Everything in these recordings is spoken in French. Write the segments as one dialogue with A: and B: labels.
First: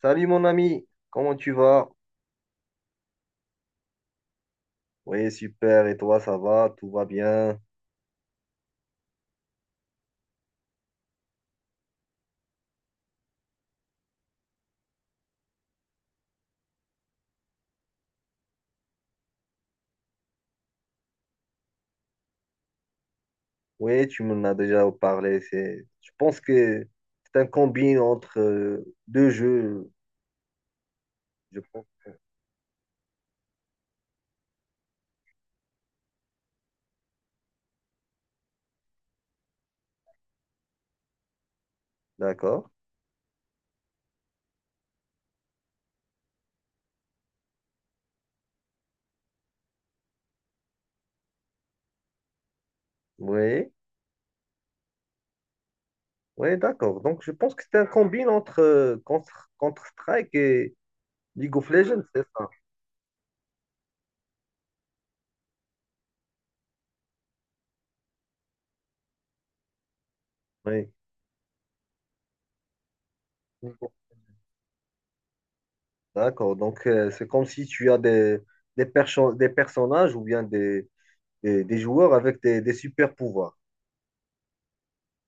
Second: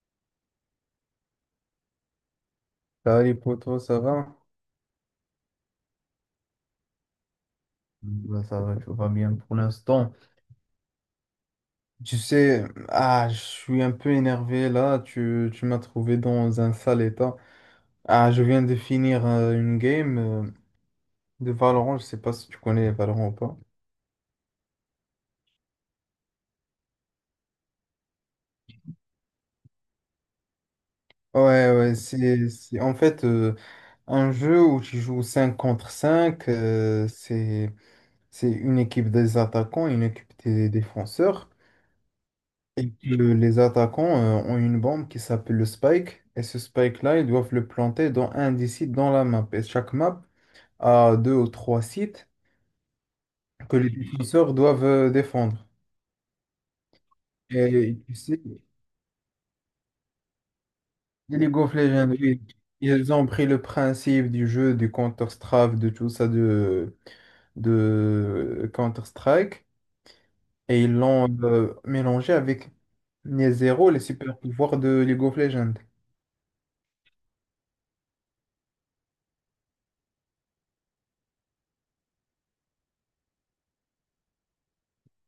A: Salut mon ami, comment tu vas?
B: Salut les potos, ça va?
A: Oui, super, et toi, ça va? Tout va bien?
B: Ouais, ça va, tout va bien pour l'instant. Tu sais, je suis un peu énervé là, tu m'as trouvé dans un sale état. Ah, je viens de finir une game de Valorant, je sais pas si tu connais Valorant ou pas.
A: Oui, tu m'en as déjà parlé. C'est, je pense que c'est un combine entre deux jeux, je
B: Ouais,
A: pense.
B: ouais, c'est- en fait un jeu où tu joues 5 contre 5 c'est une équipe des attaquants, une équipe des défenseurs.
A: D'accord?
B: Et que les attaquants ont une bombe qui s'appelle le spike. Et ce spike-là, ils doivent le planter dans un des sites dans la map. Et chaque map a deux ou trois sites
A: Oui,
B: que les défenseurs doivent défendre.
A: oui, d'accord. Donc, je pense que c'est un
B: Et tu
A: combine
B: sais,
A: entre Counter-Strike et
B: les
A: League
B: League
A: of
B: of
A: Legends,
B: Legends,
A: c'est
B: oui,
A: ça?
B: ils ont pris le principe du jeu, du Counter-Strike, de tout ça, de Counter-Strike. Et
A: Oui.
B: ils l'ont mélangé avec les zéros, les super pouvoirs de League of Legends.
A: D'accord. Donc, c'est comme si tu as des personnages ou bien des joueurs avec des super pouvoirs.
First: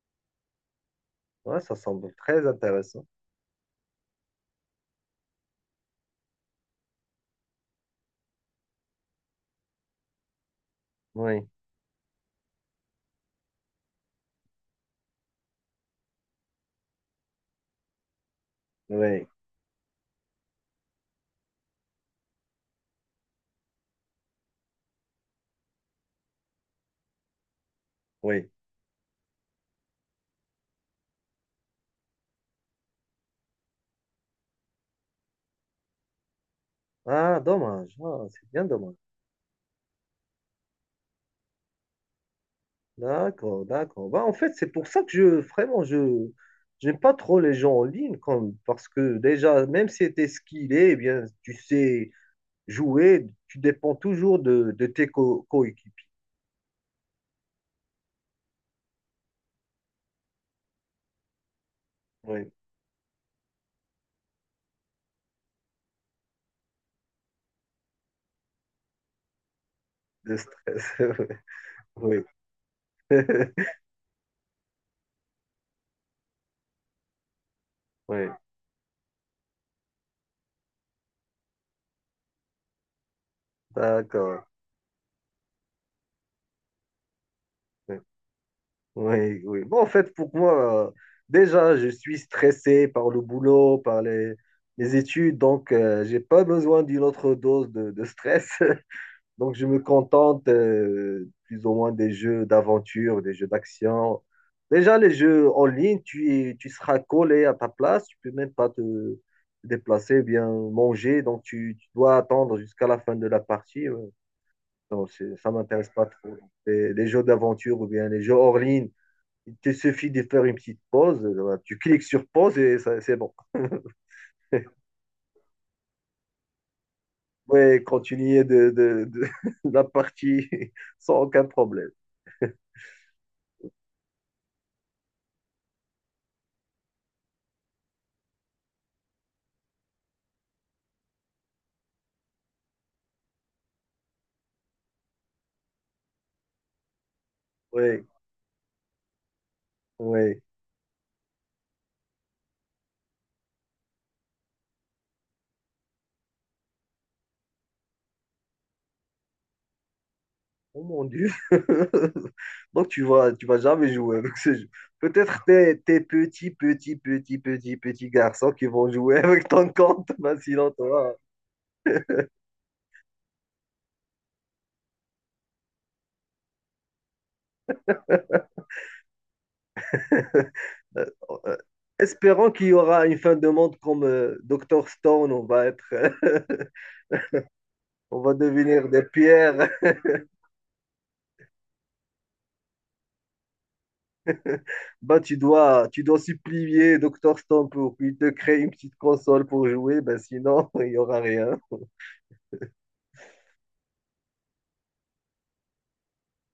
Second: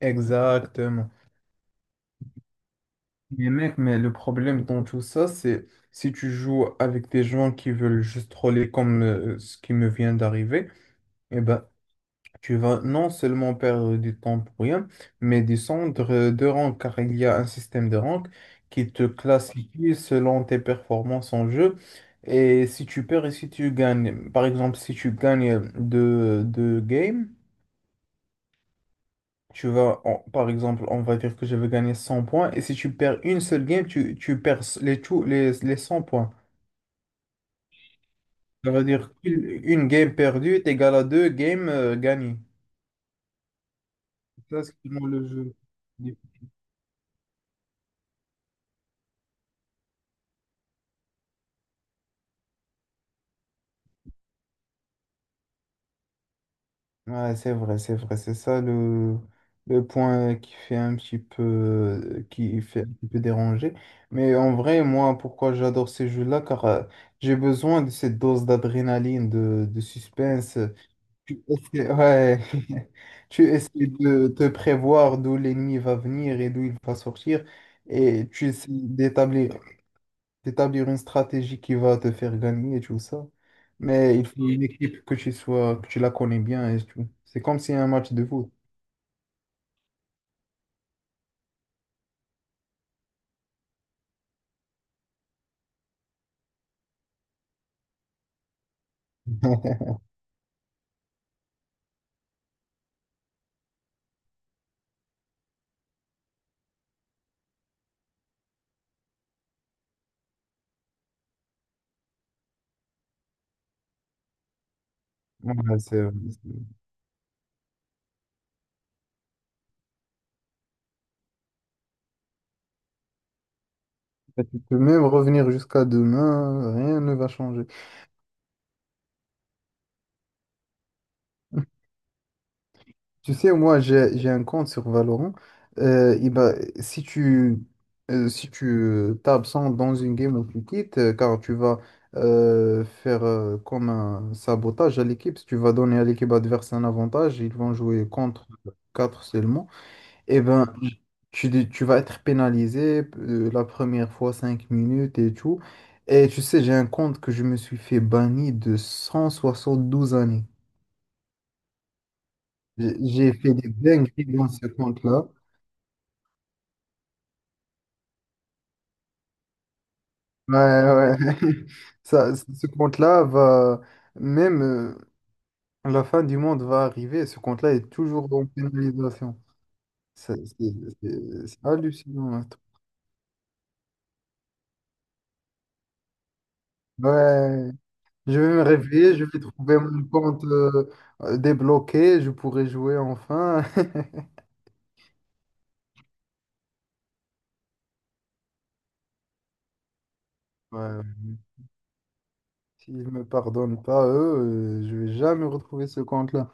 B: Exactement.
A: Ouais, ça semble très intéressant.
B: Mais mec, mais le problème dans tout ça, c'est si tu joues avec des gens qui veulent juste troller comme ce qui me vient d'arriver, eh
A: Oui,
B: ben, tu vas non seulement perdre du temps pour rien, mais descendre de rang, car il y a un système de rank qui te
A: oui,
B: classifie selon tes performances en jeu. Et si tu perds et si tu gagnes, par exemple, si tu gagnes deux games,
A: oui.
B: tu vas, par exemple, on va dire que je vais gagner 100 points, et si tu perds une seule game, tu perds les 100 points.
A: Ah, dommage. Ah, c'est bien
B: Ça veut
A: dommage.
B: dire qu'une une game perdue est égale à deux games gagnées.
A: D'accord, d'accord. Bah, en fait,
B: C'est ça
A: c'est
B: ce
A: pour
B: qui
A: ça
B: rend
A: que
B: le jeu
A: vraiment,
B: difficile.
A: j'aime pas trop les gens en ligne, comme, parce que déjà, même si tu es skillé, eh bien, tu sais jouer, tu dépends toujours de tes coéquipiers.
B: Ouais, c'est vrai, c'est vrai. C'est ça le point qui fait un petit peu,
A: Oui,
B: qui fait un petit peu déranger. Mais en vrai, moi, pourquoi j'adore ces jeux-là? Car j'ai besoin de cette dose d'adrénaline, de
A: de
B: suspense.
A: stress.
B: Tu essaies,
A: Oui,
B: ouais.
A: oui,
B: Tu essaies de te prévoir d'où l'ennemi va venir et d'où il va sortir. Et
A: oui.
B: tu essaies d'établir une stratégie qui va te faire gagner et tout ça. Mais il
A: D'accord.
B: faut une équipe que tu sois, que tu la connais bien et tout. C'est comme si un
A: Ouais.
B: match de foot.
A: Oui, oui. Bon, en fait, pour moi, déjà, je suis stressé par le boulot, par les études, donc j'ai pas besoin d'une autre dose de stress. Donc, je me contente plus ou moins des jeux d'aventure, des jeux d'action. Déjà, les jeux en ligne, tu seras collé à ta place, tu peux même pas te déplacer, bien manger, donc tu dois attendre jusqu'à la fin de la partie. Ouais. Donc, ça
B: Ouais,
A: m'intéresse pas trop.
B: c'est-
A: Les jeux d'aventure ou bien les jeux hors ligne il te suffit de faire une petite pause, tu cliques sur pause et c'est bon.
B: tu peux même revenir jusqu'à demain, rien ne va changer.
A: Ouais, continuer de la partie sans aucun problème.
B: Tu sais, moi, j'ai un compte sur Valorant. Et ben, si tu si tu t'absentes dans une game ou tu quittes, car tu vas faire comme un sabotage à l'équipe, si tu vas donner à l'équipe adverse un avantage, ils vont
A: Ouais,
B: jouer contre 4 seulement,
A: ouais.
B: et ben, tu vas être pénalisé la première fois 5 minutes et tout. Et tu sais, j'ai un compte que je me suis fait banni de 172 années.
A: Oh mon Dieu. Donc
B: J'ai
A: tu vas,
B: j'ai
A: tu
B: fait
A: vas
B: des
A: jamais jouer
B: dingueries
A: avec
B: dans
A: ce
B: ce
A: jeu.
B: compte-là.
A: Peut-être tes petits, petits, petits, petits, petits garçons qui vont jouer avec ton compte, mais
B: Ouais,
A: sinon toi.
B: ouais. Ça, ce compte-là va, même la fin du monde va arriver, ce compte-là est toujours en pénalisation. Ça, C'est
A: Euh, euh,
B: c'est hallucinant, hein.
A: Espérons qu'il y aura une fin de monde comme Docteur Stone. On va être,
B: Ouais,
A: on va
B: je vais me
A: devenir des
B: réveiller, je vais
A: pierres.
B: trouver mon compte débloqué, je pourrai jouer enfin.
A: Bah, tu dois supplier Docteur Stone pour qu'il te crée une petite console pour jouer. Bah, sinon,
B: Ouais,
A: il y
B: ouais.
A: aura rien.
B: S'ils me pardonnent pas, eux, je vais jamais retrouver ce compte-là.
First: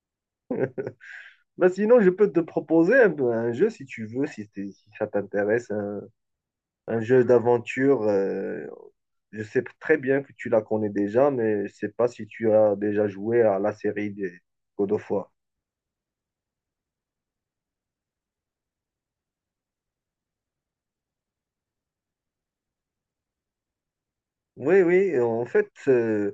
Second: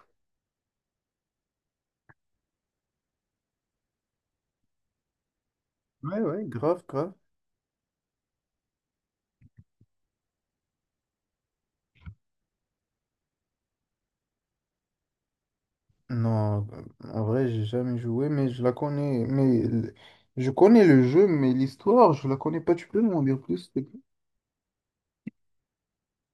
A: Bah, sinon, je peux te proposer un jeu si tu veux, si ça t'intéresse, un,
B: Ouais, ouais, grave,
A: un
B: grave.
A: jeu d'aventure. Je sais très bien que tu la connais déjà, mais je sais pas si tu as déjà joué à la série des God of War.
B: Non, en vrai, j'ai jamais joué, mais je la connais. Je connais le jeu, mais l'histoire, je la connais pas. Tu peux m'en dire plus, s'il te plaît?
A: Oui, oui, en fait, euh,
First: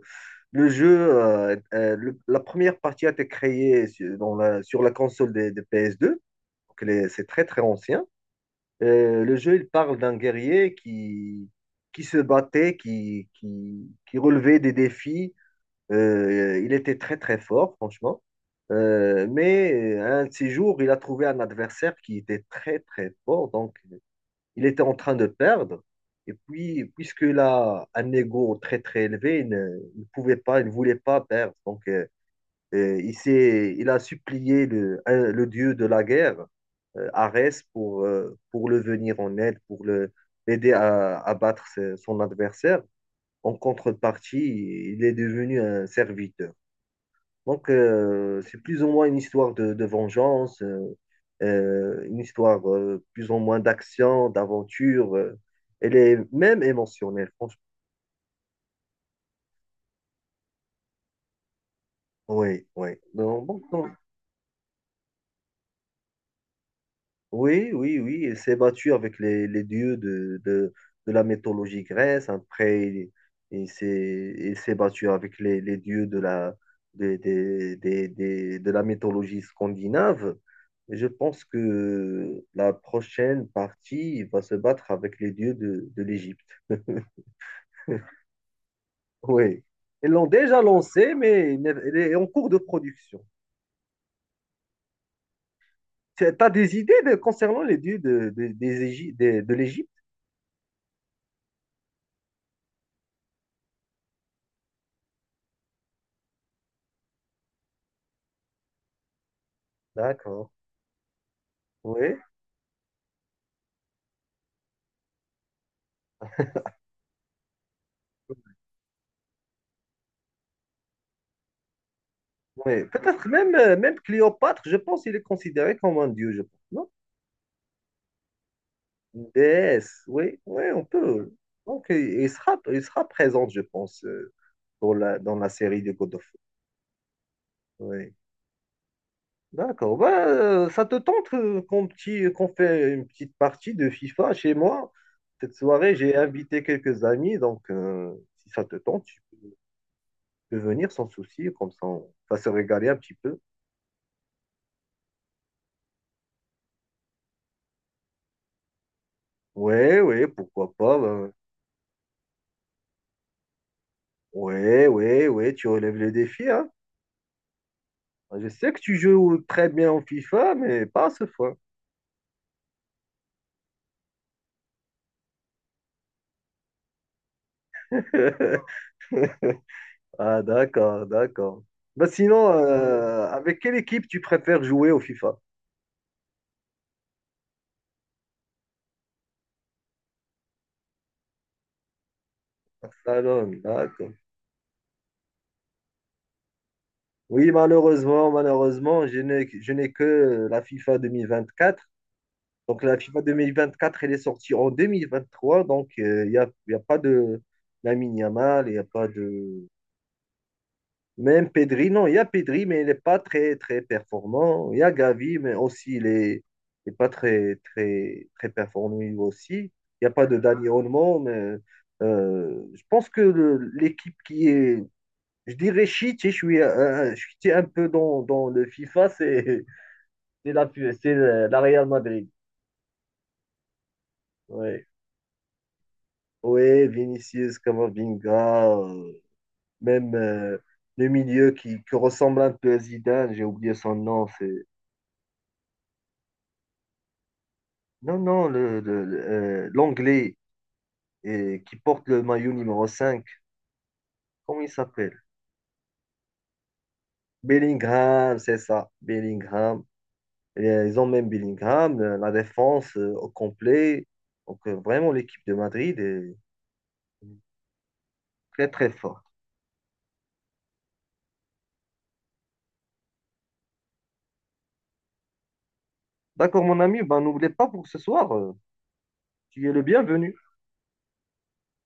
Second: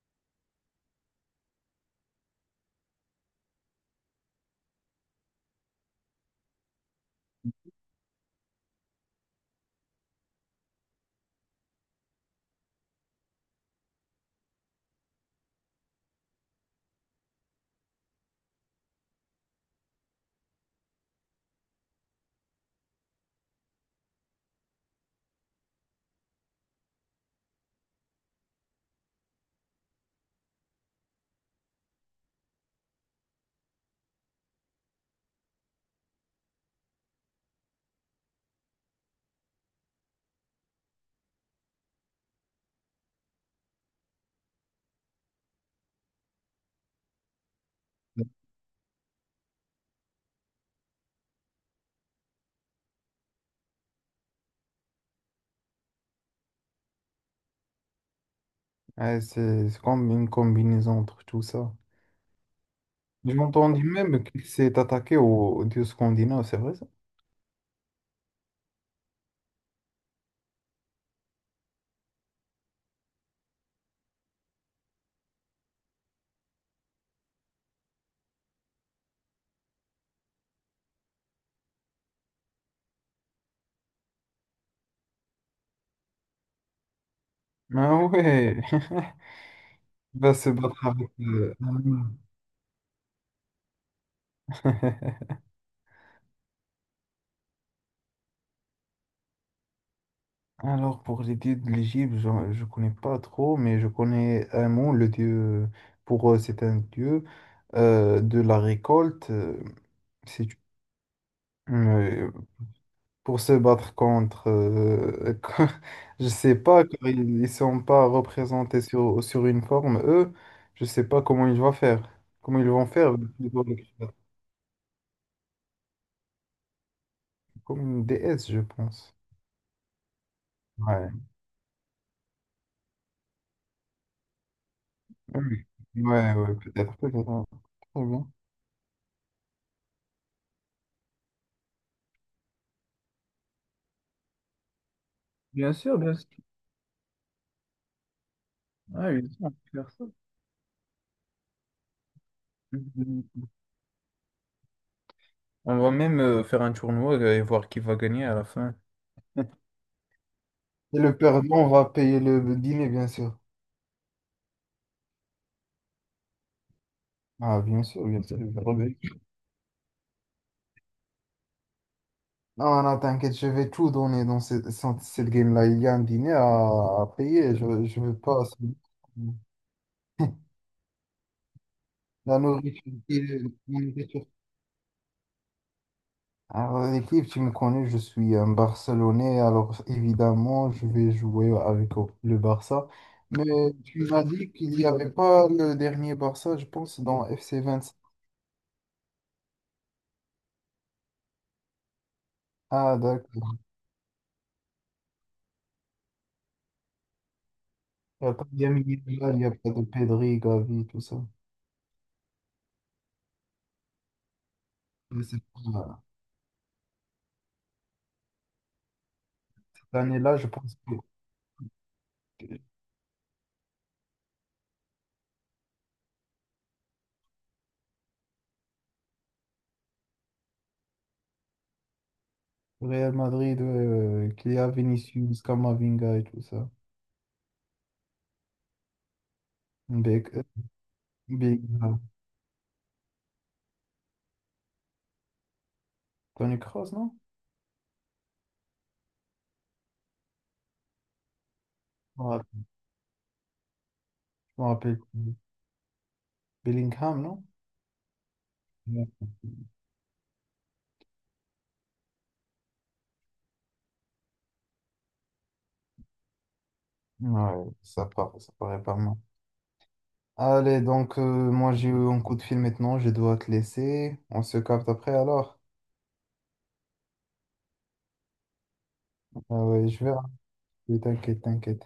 A: Le jeu, la première partie a été créée sur la console des PS2. Donc c'est très très ancien. Le jeu, il parle d'un guerrier qui se battait, qui relevait des défis. Il était très très fort, franchement. Mais un de ces jours, il a trouvé un adversaire qui était très très fort. Donc il était en train de perdre. Et puis, puisqu'il a un ego très très élevé, il pouvait pas, il ne voulait pas perdre. Donc, il a supplié le dieu de la guerre, Arès, pour le venir en aide, l'aider à battre son adversaire. En contrepartie, il est devenu un serviteur. Donc, c'est plus ou moins une histoire de vengeance, une histoire plus ou moins d'action, d'aventure. Elle est même émotionnelle, franchement.
B: Ouais, c'est comme une combinaison entre tout ça.
A: Oui, oui.
B: Je
A: Donc,
B: m'entendais
A: bon.
B: même qu'il s'est attaqué au dieu scandinave, c'est vrai ça?
A: Oui, oui, oui, il s'est battu avec les dieux de la mythologie grecque. Après, il s'est battu avec les dieux de la, des- de la mythologie scandinave. Et je pense que la prochaine partie il va se battre avec les dieux de l'Égypte.
B: Ah ouais,
A: Oui, ils
B: il
A: l'ont
B: va se
A: déjà
B: battre avec.
A: lancé,
B: euh,
A: mais il n'est- elle
B: l'allemand.
A: est en cours de production. Tu as des idées concernant les dieux de, des Égy- des- de l'Égypte?
B: Alors, pour les dieux de l'Égypte, je ne connais pas trop, mais je connais un mot le dieu, pour eux, c'est un dieu de la récolte. C'est,
A: D'accord. Oui.
B: euh, pour se battre contre, je sais pas, car ils sont pas représentés sur une forme, eux, je sais pas comment ils vont faire, comment ils
A: Oui,
B: vont faire,
A: peut-être même,
B: plutôt, le
A: même
B: créateur,
A: Cléopâtre, je pense qu'il est considéré comme un dieu, je pense, non?
B: comme une déesse, je pense.
A: Une déesse, oui, oui, on
B: Ouais,
A: peut. Donc, il sera présent, je pense, dans la
B: oui,
A: série de God of
B: ouais, ouais, peut-être, peut-être.
A: War.
B: Très
A: Oui.
B: bien.
A: D'accord. Bah, ça te tente qu'on fait une petite partie de FIFA chez moi? Cette
B: Bien
A: soirée,
B: sûr,
A: j'ai
B: bien sûr.
A: invité quelques amis, donc si ça te tente,
B: Ah,
A: tu
B: ils savent faire ça.
A: peux venir sans souci, comme ça on va se régaler un petit peu.
B: Mhm. On va même faire un tournoi et voir qui va gagner à la fin.
A: Oui, oui, pourquoi pas.
B: Et le
A: Bah.
B: perdant va payer le dîner, bien sûr.
A: Oui, oui, oui, tu relèves le défi, hein.
B: Ah, bien sûr, bien sûr,
A: Je
B: bien
A: sais que tu
B: sûr.
A: joues très bien au FIFA, mais pas à ce fois.
B: Non, non, t'inquiète, je vais tout donner dans cette, cette game-là. Il y a un dîner à payer. Je ne veux pas.
A: Ah, d'accord, d'accord. Bah,
B: La
A: sinon,
B: nourriture,
A: avec quelle
B: la
A: équipe tu
B: nourriture.
A: préfères jouer au FIFA?
B: Alors, l'équipe, tu me connais, je suis un Barcelonais. Alors, évidemment, je vais jouer avec le Barça. Mais
A: Barcelone,
B: tu
A: d'accord.
B: m'as dit qu'il n'y avait pas le dernier Barça, je pense, dans
A: Oui,
B: FC25.
A: malheureusement, je n'ai que la FIFA 2024. Donc,
B: Ah,
A: la FIFA deux mille
B: d'accord.
A: vingt-quatre, elle est sortie en 2023. Donc, il y a pas de Lamine
B: Il n'y a pas de
A: Yamal, il n'y a
B: Lamine
A: pas
B: Yamal, il n'y a
A: de.
B: pas de Pedri, Gavi, tout ça.
A: Même Pedri, non, il y a Pedri, mais il n'est pas très, très performant. Il y a
B: Mais
A: Gavi,
B: c'est
A: mais aussi,
B: pas-
A: il est pas très, très, très performant lui aussi.
B: Cette
A: Il n'y a pas
B: année-là,
A: de
B: je
A: Dani
B: pense que
A: Olmo, mais
B: que
A: je pense que l'équipe qui est, je dirais shit, je suis un peu dans le FIFA, c'est la, c'est la Real Madrid.
B: Real Madrid, qu'il y a
A: Ouais.
B: Vinicius, Camavinga et tout ça.
A: Ouais, Vinicius, Camavinga, même
B: Beck,
A: le milieu qui
B: Bellingham.
A: ressemble un peu à Zidane, j'ai oublié son nom, c'est.
B: Toni Kroos, non?
A: Non, non, l'anglais qui porte
B: Je
A: le
B: me rappelle
A: maillot numéro 5 comment
B: je
A: il
B: me rappelle
A: s'appelle?
B: plus. Bellingham, non?
A: Bellingham, c'est ça,
B: Ouais,
A: Bellingham. Et, ils ont même Bellingham, la défense au complet. Donc, vraiment, l'équipe de Madrid est
B: Ouais, ça
A: très,
B: paraît
A: très
B: pas mal.
A: forte.
B: Allez, donc moi j'ai eu un coup de fil maintenant, je dois te laisser. On se capte après alors.
A: D'accord, mon ami, ben, n'oublie pas pour ce soir,
B: Ah
A: tu es le
B: ouais, je vais
A: bienvenu.
B: rappeler, t'inquiète, t'inquiète.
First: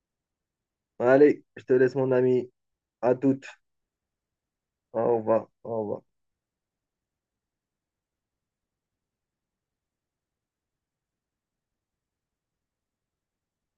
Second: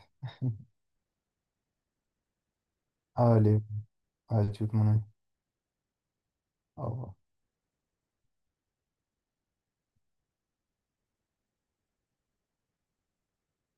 A: Allez, je te laisse, mon ami. À toutes.
B: Allez, allez, tu mon ami.
A: Au revoir. Au revoir.
B: Au revoir.